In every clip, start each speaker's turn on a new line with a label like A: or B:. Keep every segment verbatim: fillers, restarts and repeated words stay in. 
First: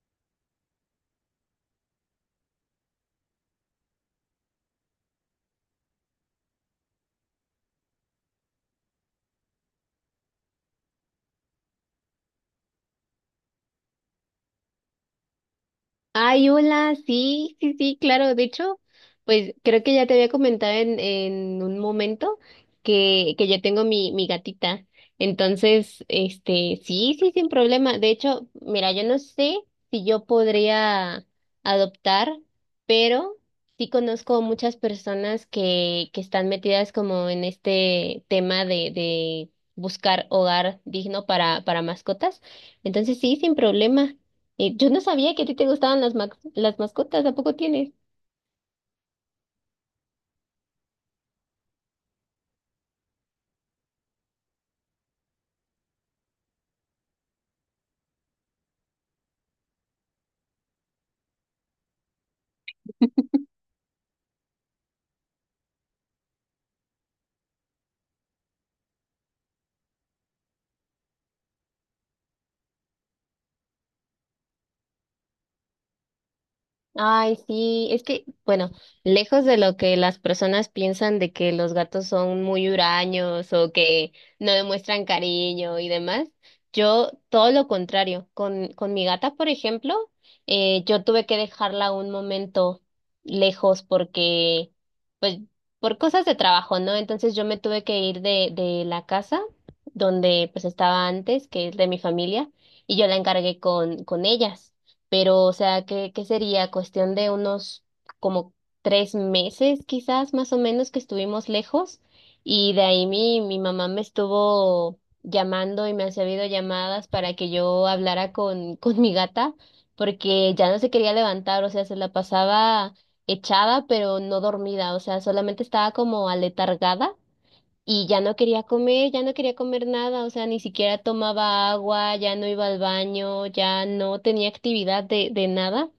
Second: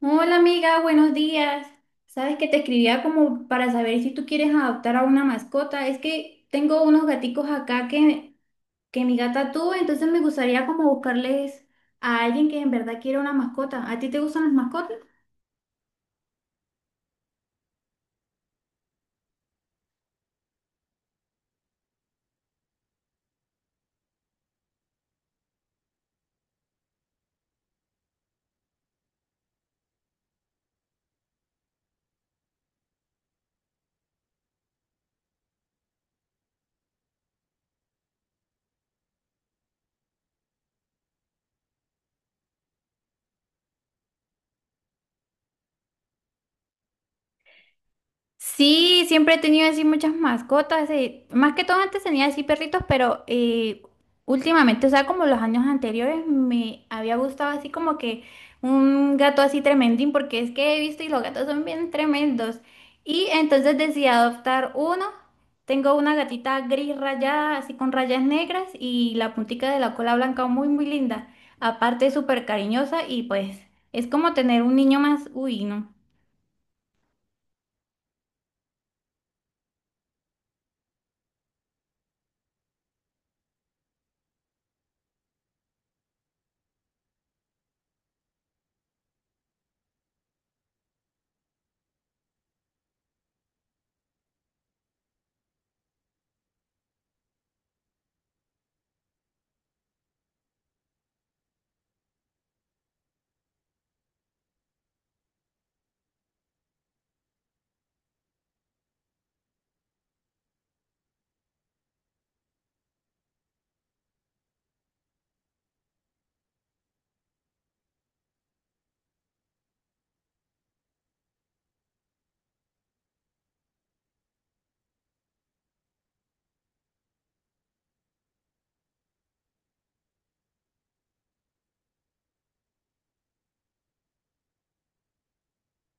A: Hola amiga, buenos días. Sabes que te escribía como para saber si tú quieres adoptar a una mascota. Es que tengo unos gaticos acá que, que mi gata tuvo, entonces me gustaría como buscarles a alguien que en verdad quiera una mascota. ¿A ti te gustan las mascotas?
B: Ay, hola, sí, sí, sí, claro. De hecho, pues creo que ya te había comentado en, en un momento que, que yo tengo mi, mi gatita. Entonces, este, sí, sí, sin problema. De hecho, mira, yo no sé si yo podría adoptar, pero sí conozco muchas personas que, que están metidas como en este tema de, de buscar hogar digno para, para mascotas. Entonces, sí, sin problema. Eh, yo no sabía que a ti te gustaban las, ma- las mascotas, ¿a poco tienes?
A: Sí, siempre he tenido así muchas mascotas, eh, más que todo antes tenía así perritos, pero eh, últimamente, o sea, como los años anteriores, me había gustado así como que un gato así tremendín, porque es que he visto y los gatos son bien tremendos. Y entonces decidí adoptar uno. Tengo una gatita gris rayada, así con rayas negras y la puntica de la cola blanca muy, muy linda. Aparte, es súper cariñosa y pues es como tener un niño más, uy, no.
B: Ay, sí, es que, bueno, lejos de lo que las personas piensan de que los gatos son muy huraños o que no demuestran cariño y demás, yo todo lo contrario. Con, con mi gata, por ejemplo, eh, yo tuve que dejarla un momento lejos porque, pues, por cosas de trabajo, ¿no? Entonces yo me tuve que ir de, de la casa donde pues estaba antes, que es de mi familia, y yo la encargué con, con ellas, pero o sea, ¿qué, qué sería? Cuestión de unos como tres meses quizás más o menos que estuvimos lejos, y de ahí mi, mi mamá me estuvo llamando y me hacía videollamadas para que yo hablara con, con mi gata porque ya no se quería levantar. O sea, se la pasaba echada pero no dormida, o sea, solamente estaba como aletargada y ya no quería comer, ya no quería comer nada. O sea, ni siquiera tomaba agua, ya no iba al baño, ya no tenía actividad de, de nada.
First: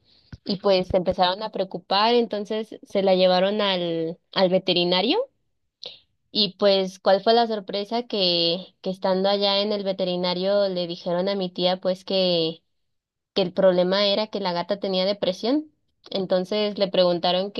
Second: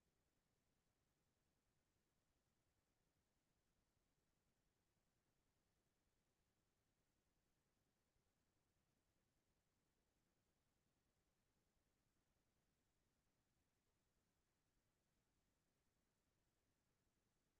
B: Y pues se empezaron a preocupar, entonces se la llevaron al, al veterinario. Y pues, ¿cuál fue la sorpresa? Que, que estando allá en el veterinario le dijeron a mi tía pues que, que el problema era que la gata tenía depresión. Entonces le preguntaron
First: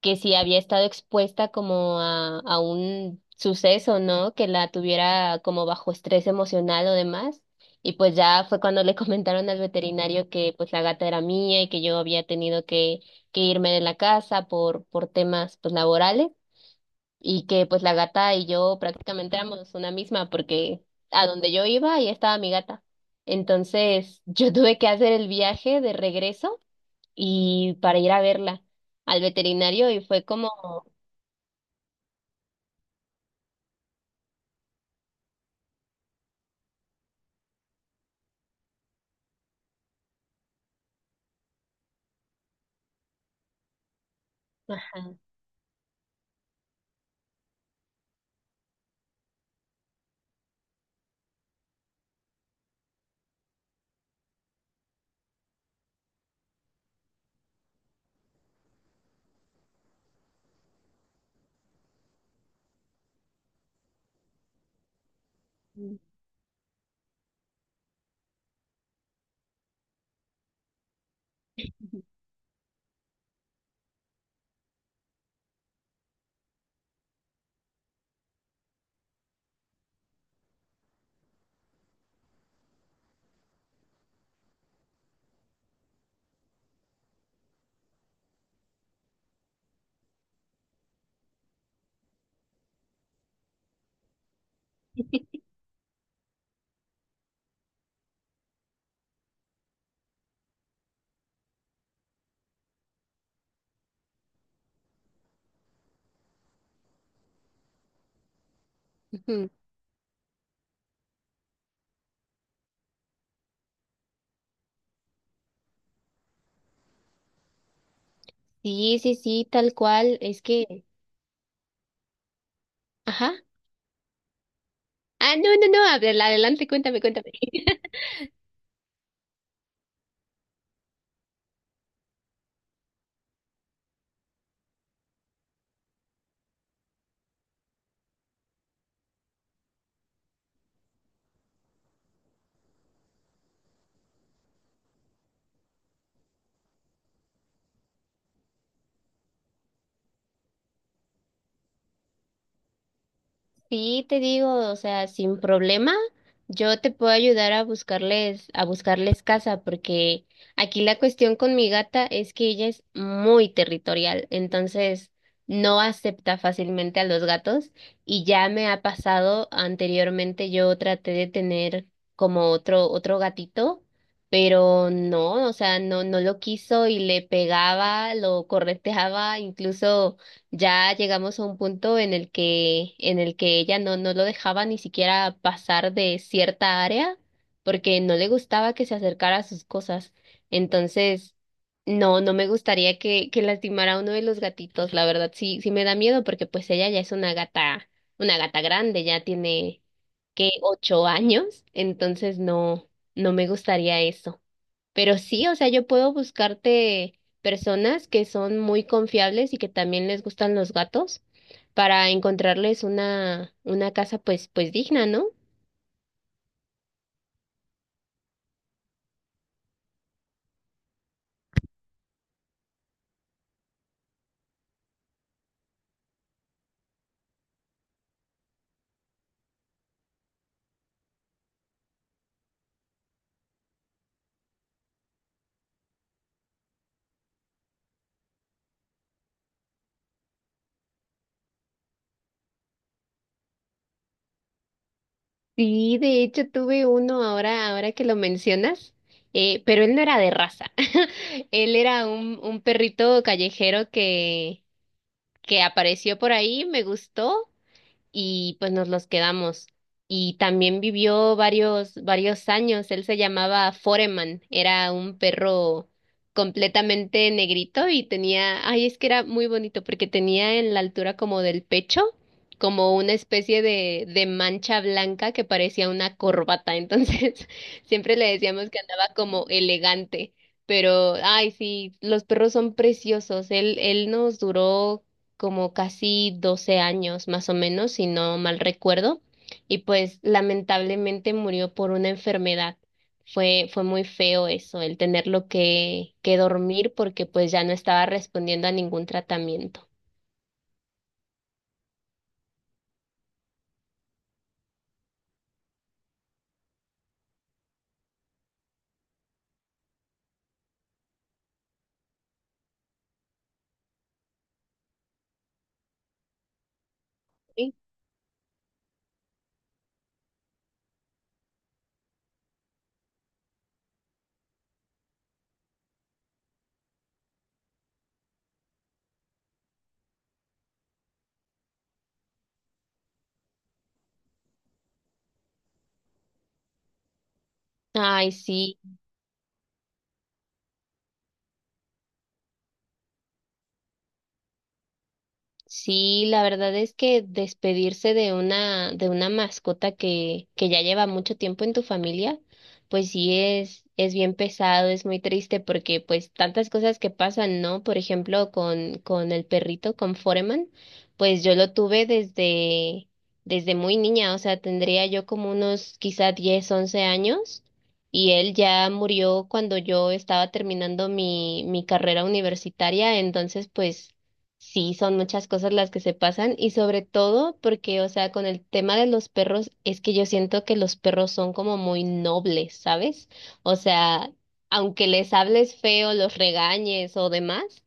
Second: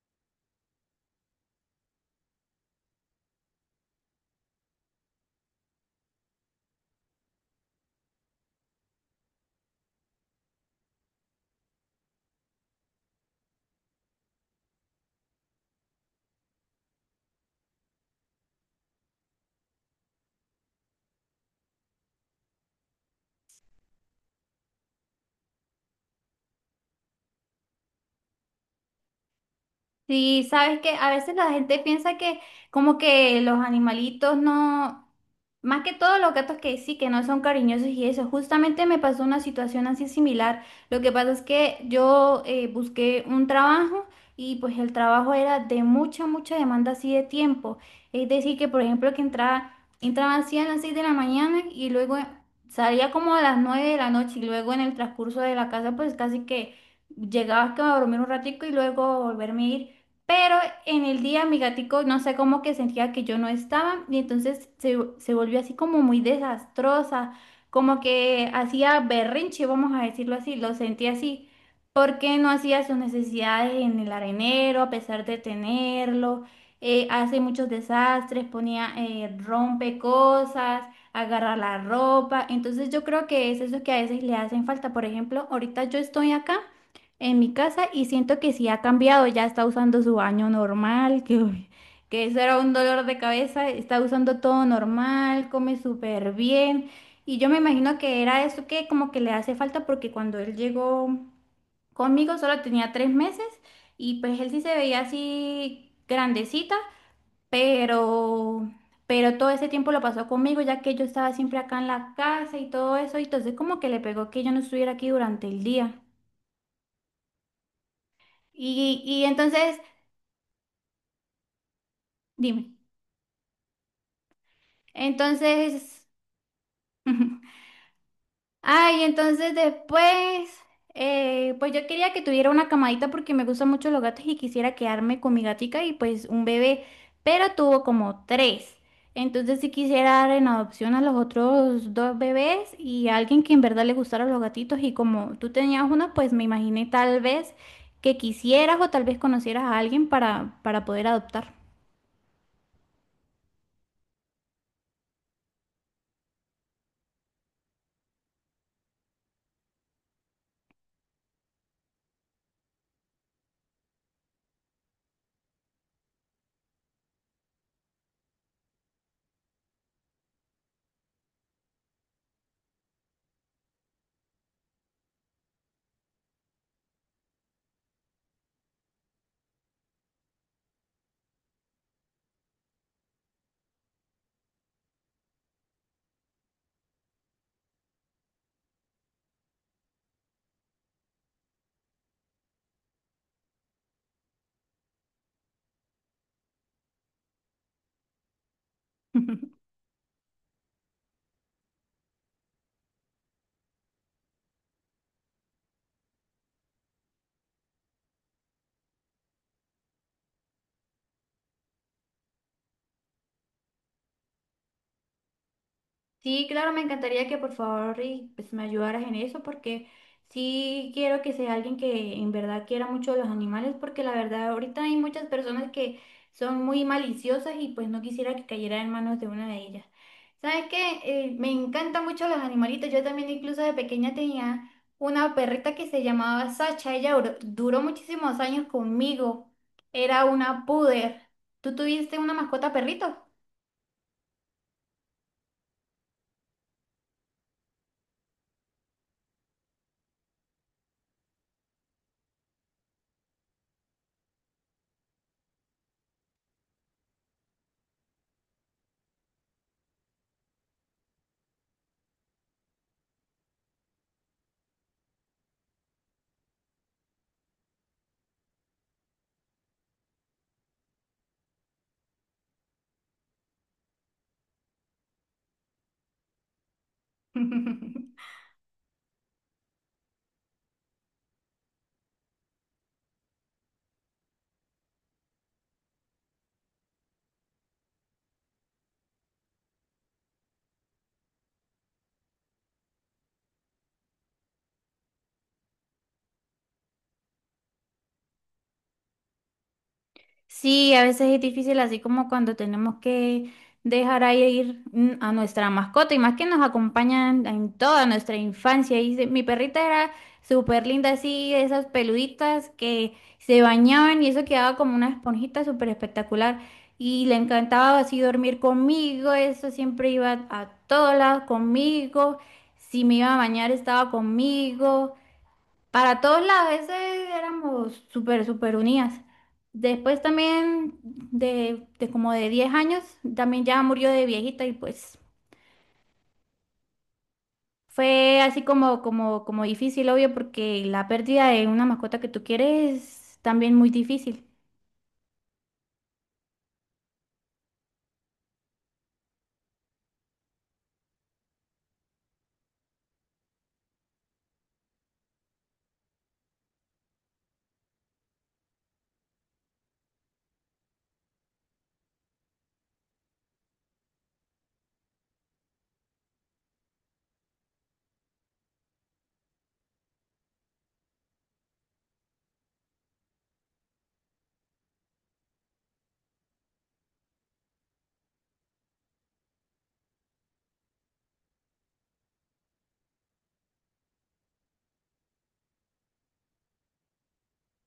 B: que si había estado expuesta como a, a un suceso, ¿no? Que la tuviera como bajo estrés emocional o demás. Y pues ya fue cuando le comentaron al veterinario que pues la gata era mía y que yo había tenido que, que irme de la casa por, por temas pues laborales, y que pues la gata y yo prácticamente éramos una misma porque a donde yo iba ahí estaba mi gata. Entonces yo tuve que hacer el viaje de regreso y para ir a verla al veterinario, y fue
A: Sí,
B: como
A: sabes que a veces la gente piensa que como que los animalitos no, más que todo los gatos que sí, que no son cariñosos y eso. Justamente me pasó una situación así similar. Lo que pasa es que yo eh, busqué un trabajo y pues el
B: ajá.
A: trabajo era de mucha, mucha demanda así de tiempo. Es decir, que por ejemplo que entraba, entraba así a las seis de la mañana y luego salía como a las nueve de la noche y luego en el transcurso de la casa pues casi que llegaba que a dormir un ratico y luego volverme a ir. Pero en el día mi gatico, no sé cómo que sentía que yo no estaba y entonces se, se volvió así como muy desastrosa, como que hacía berrinche, vamos a decirlo así, lo sentí así, porque no hacía sus necesidades en el arenero a pesar de tenerlo, eh, hace muchos desastres, ponía, eh, rompe cosas, agarra la ropa, entonces yo creo que es eso que a veces le hacen falta, por ejemplo, ahorita yo estoy acá en mi casa y siento que sí ha cambiado, ya está usando su baño normal, que, uy, que eso era un dolor de cabeza, está usando todo normal, come súper bien y yo me imagino que era eso que como que le hace falta porque cuando él llegó conmigo solo tenía tres meses y pues él sí se veía así grandecita, pero... Pero todo
B: Ujú.
A: ese tiempo lo pasó conmigo, ya que yo estaba siempre acá en la casa y todo eso, y entonces como que le pegó que yo no estuviera aquí durante el día.
B: Sí,
A: Y,
B: sí,
A: y
B: sí, tal
A: entonces
B: cual. Es que,
A: dime.
B: ajá. Ah, no, no, no,
A: Entonces,
B: adel- adelante, cuéntame, cuéntame.
A: ujú, ay, entonces después, eh, pues yo quería que tuviera una camadita porque me gustan mucho los gatos y quisiera quedarme con mi gatica y pues un bebé, pero tuvo como tres. Entonces sí quisiera dar en adopción a los otros dos bebés y a alguien que en verdad le gustaran los gatitos y como tú tenías uno, pues me imaginé tal vez que quisieras o tal vez conocieras a alguien para, para poder adoptar.
B: Sí, te digo, o sea, sin problema, yo te puedo ayudar a buscarles, a buscarles casa, porque aquí la cuestión con mi gata es que ella es muy territorial, entonces no acepta fácilmente a los gatos, y ya me ha pasado anteriormente. Yo traté de tener como otro otro gatito, pero no, o sea, no no lo quiso y le pegaba, lo correteaba. Incluso ya llegamos a un punto en el que, en el que ella no, no lo dejaba ni siquiera pasar de cierta área porque no le gustaba que se acercara a sus cosas. Entonces, no, no me gustaría que, que lastimara a uno de los gatitos. La verdad, sí, sí me da miedo porque pues ella ya es una gata, una gata grande, ya tiene que ocho años. Entonces, no, no me gustaría eso. Pero sí, o sea, yo puedo buscarte personas que son muy confiables y que también les gustan los gatos para encontrarles una, una casa pues, pues digna, ¿no?
A: Sí, claro, me encantaría que por favor y, pues, me ayudaras en eso porque sí quiero que sea alguien que en verdad quiera mucho los animales porque la verdad ahorita hay muchas personas que son muy maliciosas y pues no quisiera que cayera en manos de una de ellas. ¿Sabes qué? Eh, me encantan mucho los animalitos. Yo también incluso de pequeña tenía una perrita que se llamaba Sacha. Ella duró, duró muchísimos años conmigo. Era una puder. ¿Tú tuviste una mascota perrito?
B: Sí, de hecho tuve uno ahora, ahora que lo mencionas, eh, pero él no era de raza. Él era un, un perrito callejero que, que apareció por ahí, me gustó y pues nos los quedamos. Y también vivió varios, varios años. Él se llamaba Foreman, era un perro completamente negrito y tenía, ay, es que era muy bonito porque tenía en la altura como del pecho, como una especie de, de mancha blanca que parecía una corbata. Entonces, siempre le decíamos que andaba como elegante. Pero, ay, sí, los perros son preciosos. Él, él nos duró como casi doce años más o menos, si no mal recuerdo, y pues lamentablemente murió por una enfermedad. Fue, fue muy feo eso, el tenerlo que, que dormir porque pues ya no estaba respondiendo a ningún tratamiento.
A: Sí, a veces es difícil, así como cuando tenemos que dejar ahí e ir mm, a nuestra mascota y más que nos acompañan en toda nuestra infancia. Y se- mi perrita era súper linda, así, de esas peluditas que se bañaban y eso quedaba como una esponjita súper espectacular. Y le
B: Sí.
A: encantaba así dormir conmigo, eso siempre iba a todos lados conmigo. Si me iba a bañar, estaba conmigo. Para todos lados, ese éramos súper, súper unidas. Después también de, de como de diez años, también ya murió de viejita y pues
B: Ay,
A: fue así
B: sí.
A: como, como, como difícil, obvio, porque la pérdida de una mascota que tú quieres es también muy difícil.
B: Sí, la verdad es que despedirse de una, de una mascota que, que ya lleva mucho tiempo en tu familia, pues sí es, es bien pesado, es muy triste porque pues tantas cosas que pasan, ¿no? Por ejemplo, con, con el perrito, con Foreman, pues yo lo tuve desde, desde muy niña. O sea, tendría yo como unos quizá diez once años, y él ya murió cuando yo estaba terminando mi, mi carrera universitaria. Entonces pues sí, son muchas cosas las que se pasan, y sobre todo porque, o sea, con el tema de los perros, es que yo siento que los perros son como muy nobles, ¿sabes? O sea, aunque les hables feo, los regañes o demás,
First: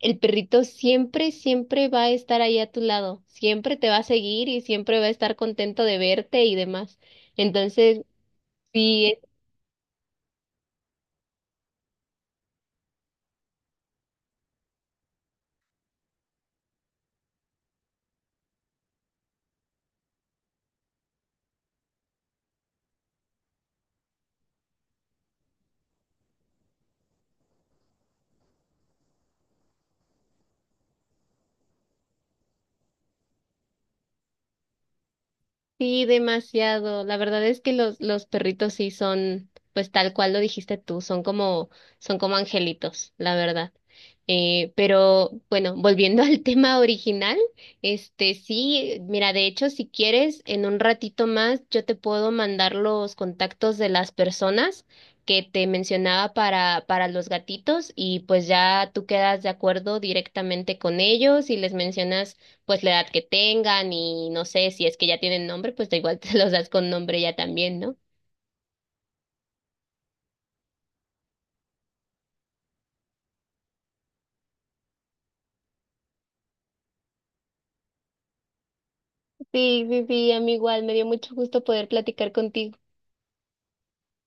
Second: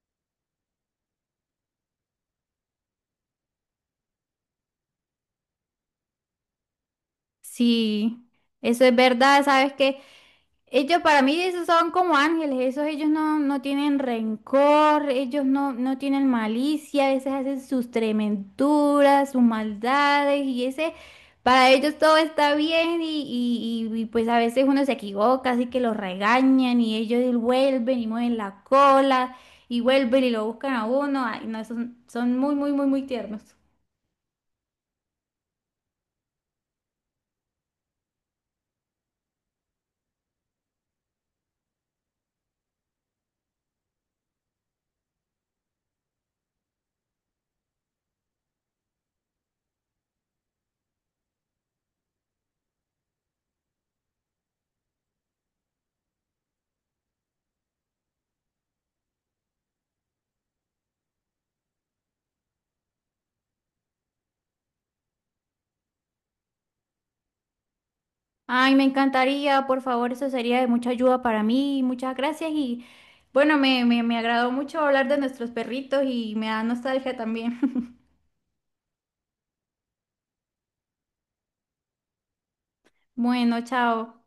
B: el perrito siempre, siempre va a estar ahí a tu lado, siempre te va a seguir y siempre va a estar contento de verte y demás. Entonces,
A: Sí, eso es
B: sí,
A: verdad, sabes que ellos para mí esos son como ángeles, esos ellos no, no tienen rencor, ellos no, no tienen malicia, a veces hacen sus trementuras, sus maldades y ese, para ellos todo está bien y, y- y- y, pues a veces uno se equivoca, así que los regañan y ellos vuelven y mueven la cola y vuelven y lo buscan a uno, ay no, son, son muy, muy, muy, muy tiernos.
B: sí. Demasiado. La verdad es que los, los perritos sí son, pues tal cual lo dijiste tú, son como, son como angelitos, la verdad. Eh, pero bueno, volviendo al tema original, este sí, mira, de hecho, si quieres, en un ratito más yo te puedo mandar los contactos de las personas que te mencionaba para, para los gatitos, y pues ya tú quedas de acuerdo directamente con ellos y les mencionas pues la edad que tengan, y no sé si es que ya tienen nombre, pues da igual te los das con nombre ya también, ¿no?
A: Ay, me encantaría, por favor, eso sería de mucha ayuda para mí. Muchas gracias y bueno, me, me, me agradó mucho hablar de nuestros perritos y me da nostalgia también.
B: Sí, sí, sí, a mí igual me dio mucho gusto poder platicar contigo.
A: Bueno, chao.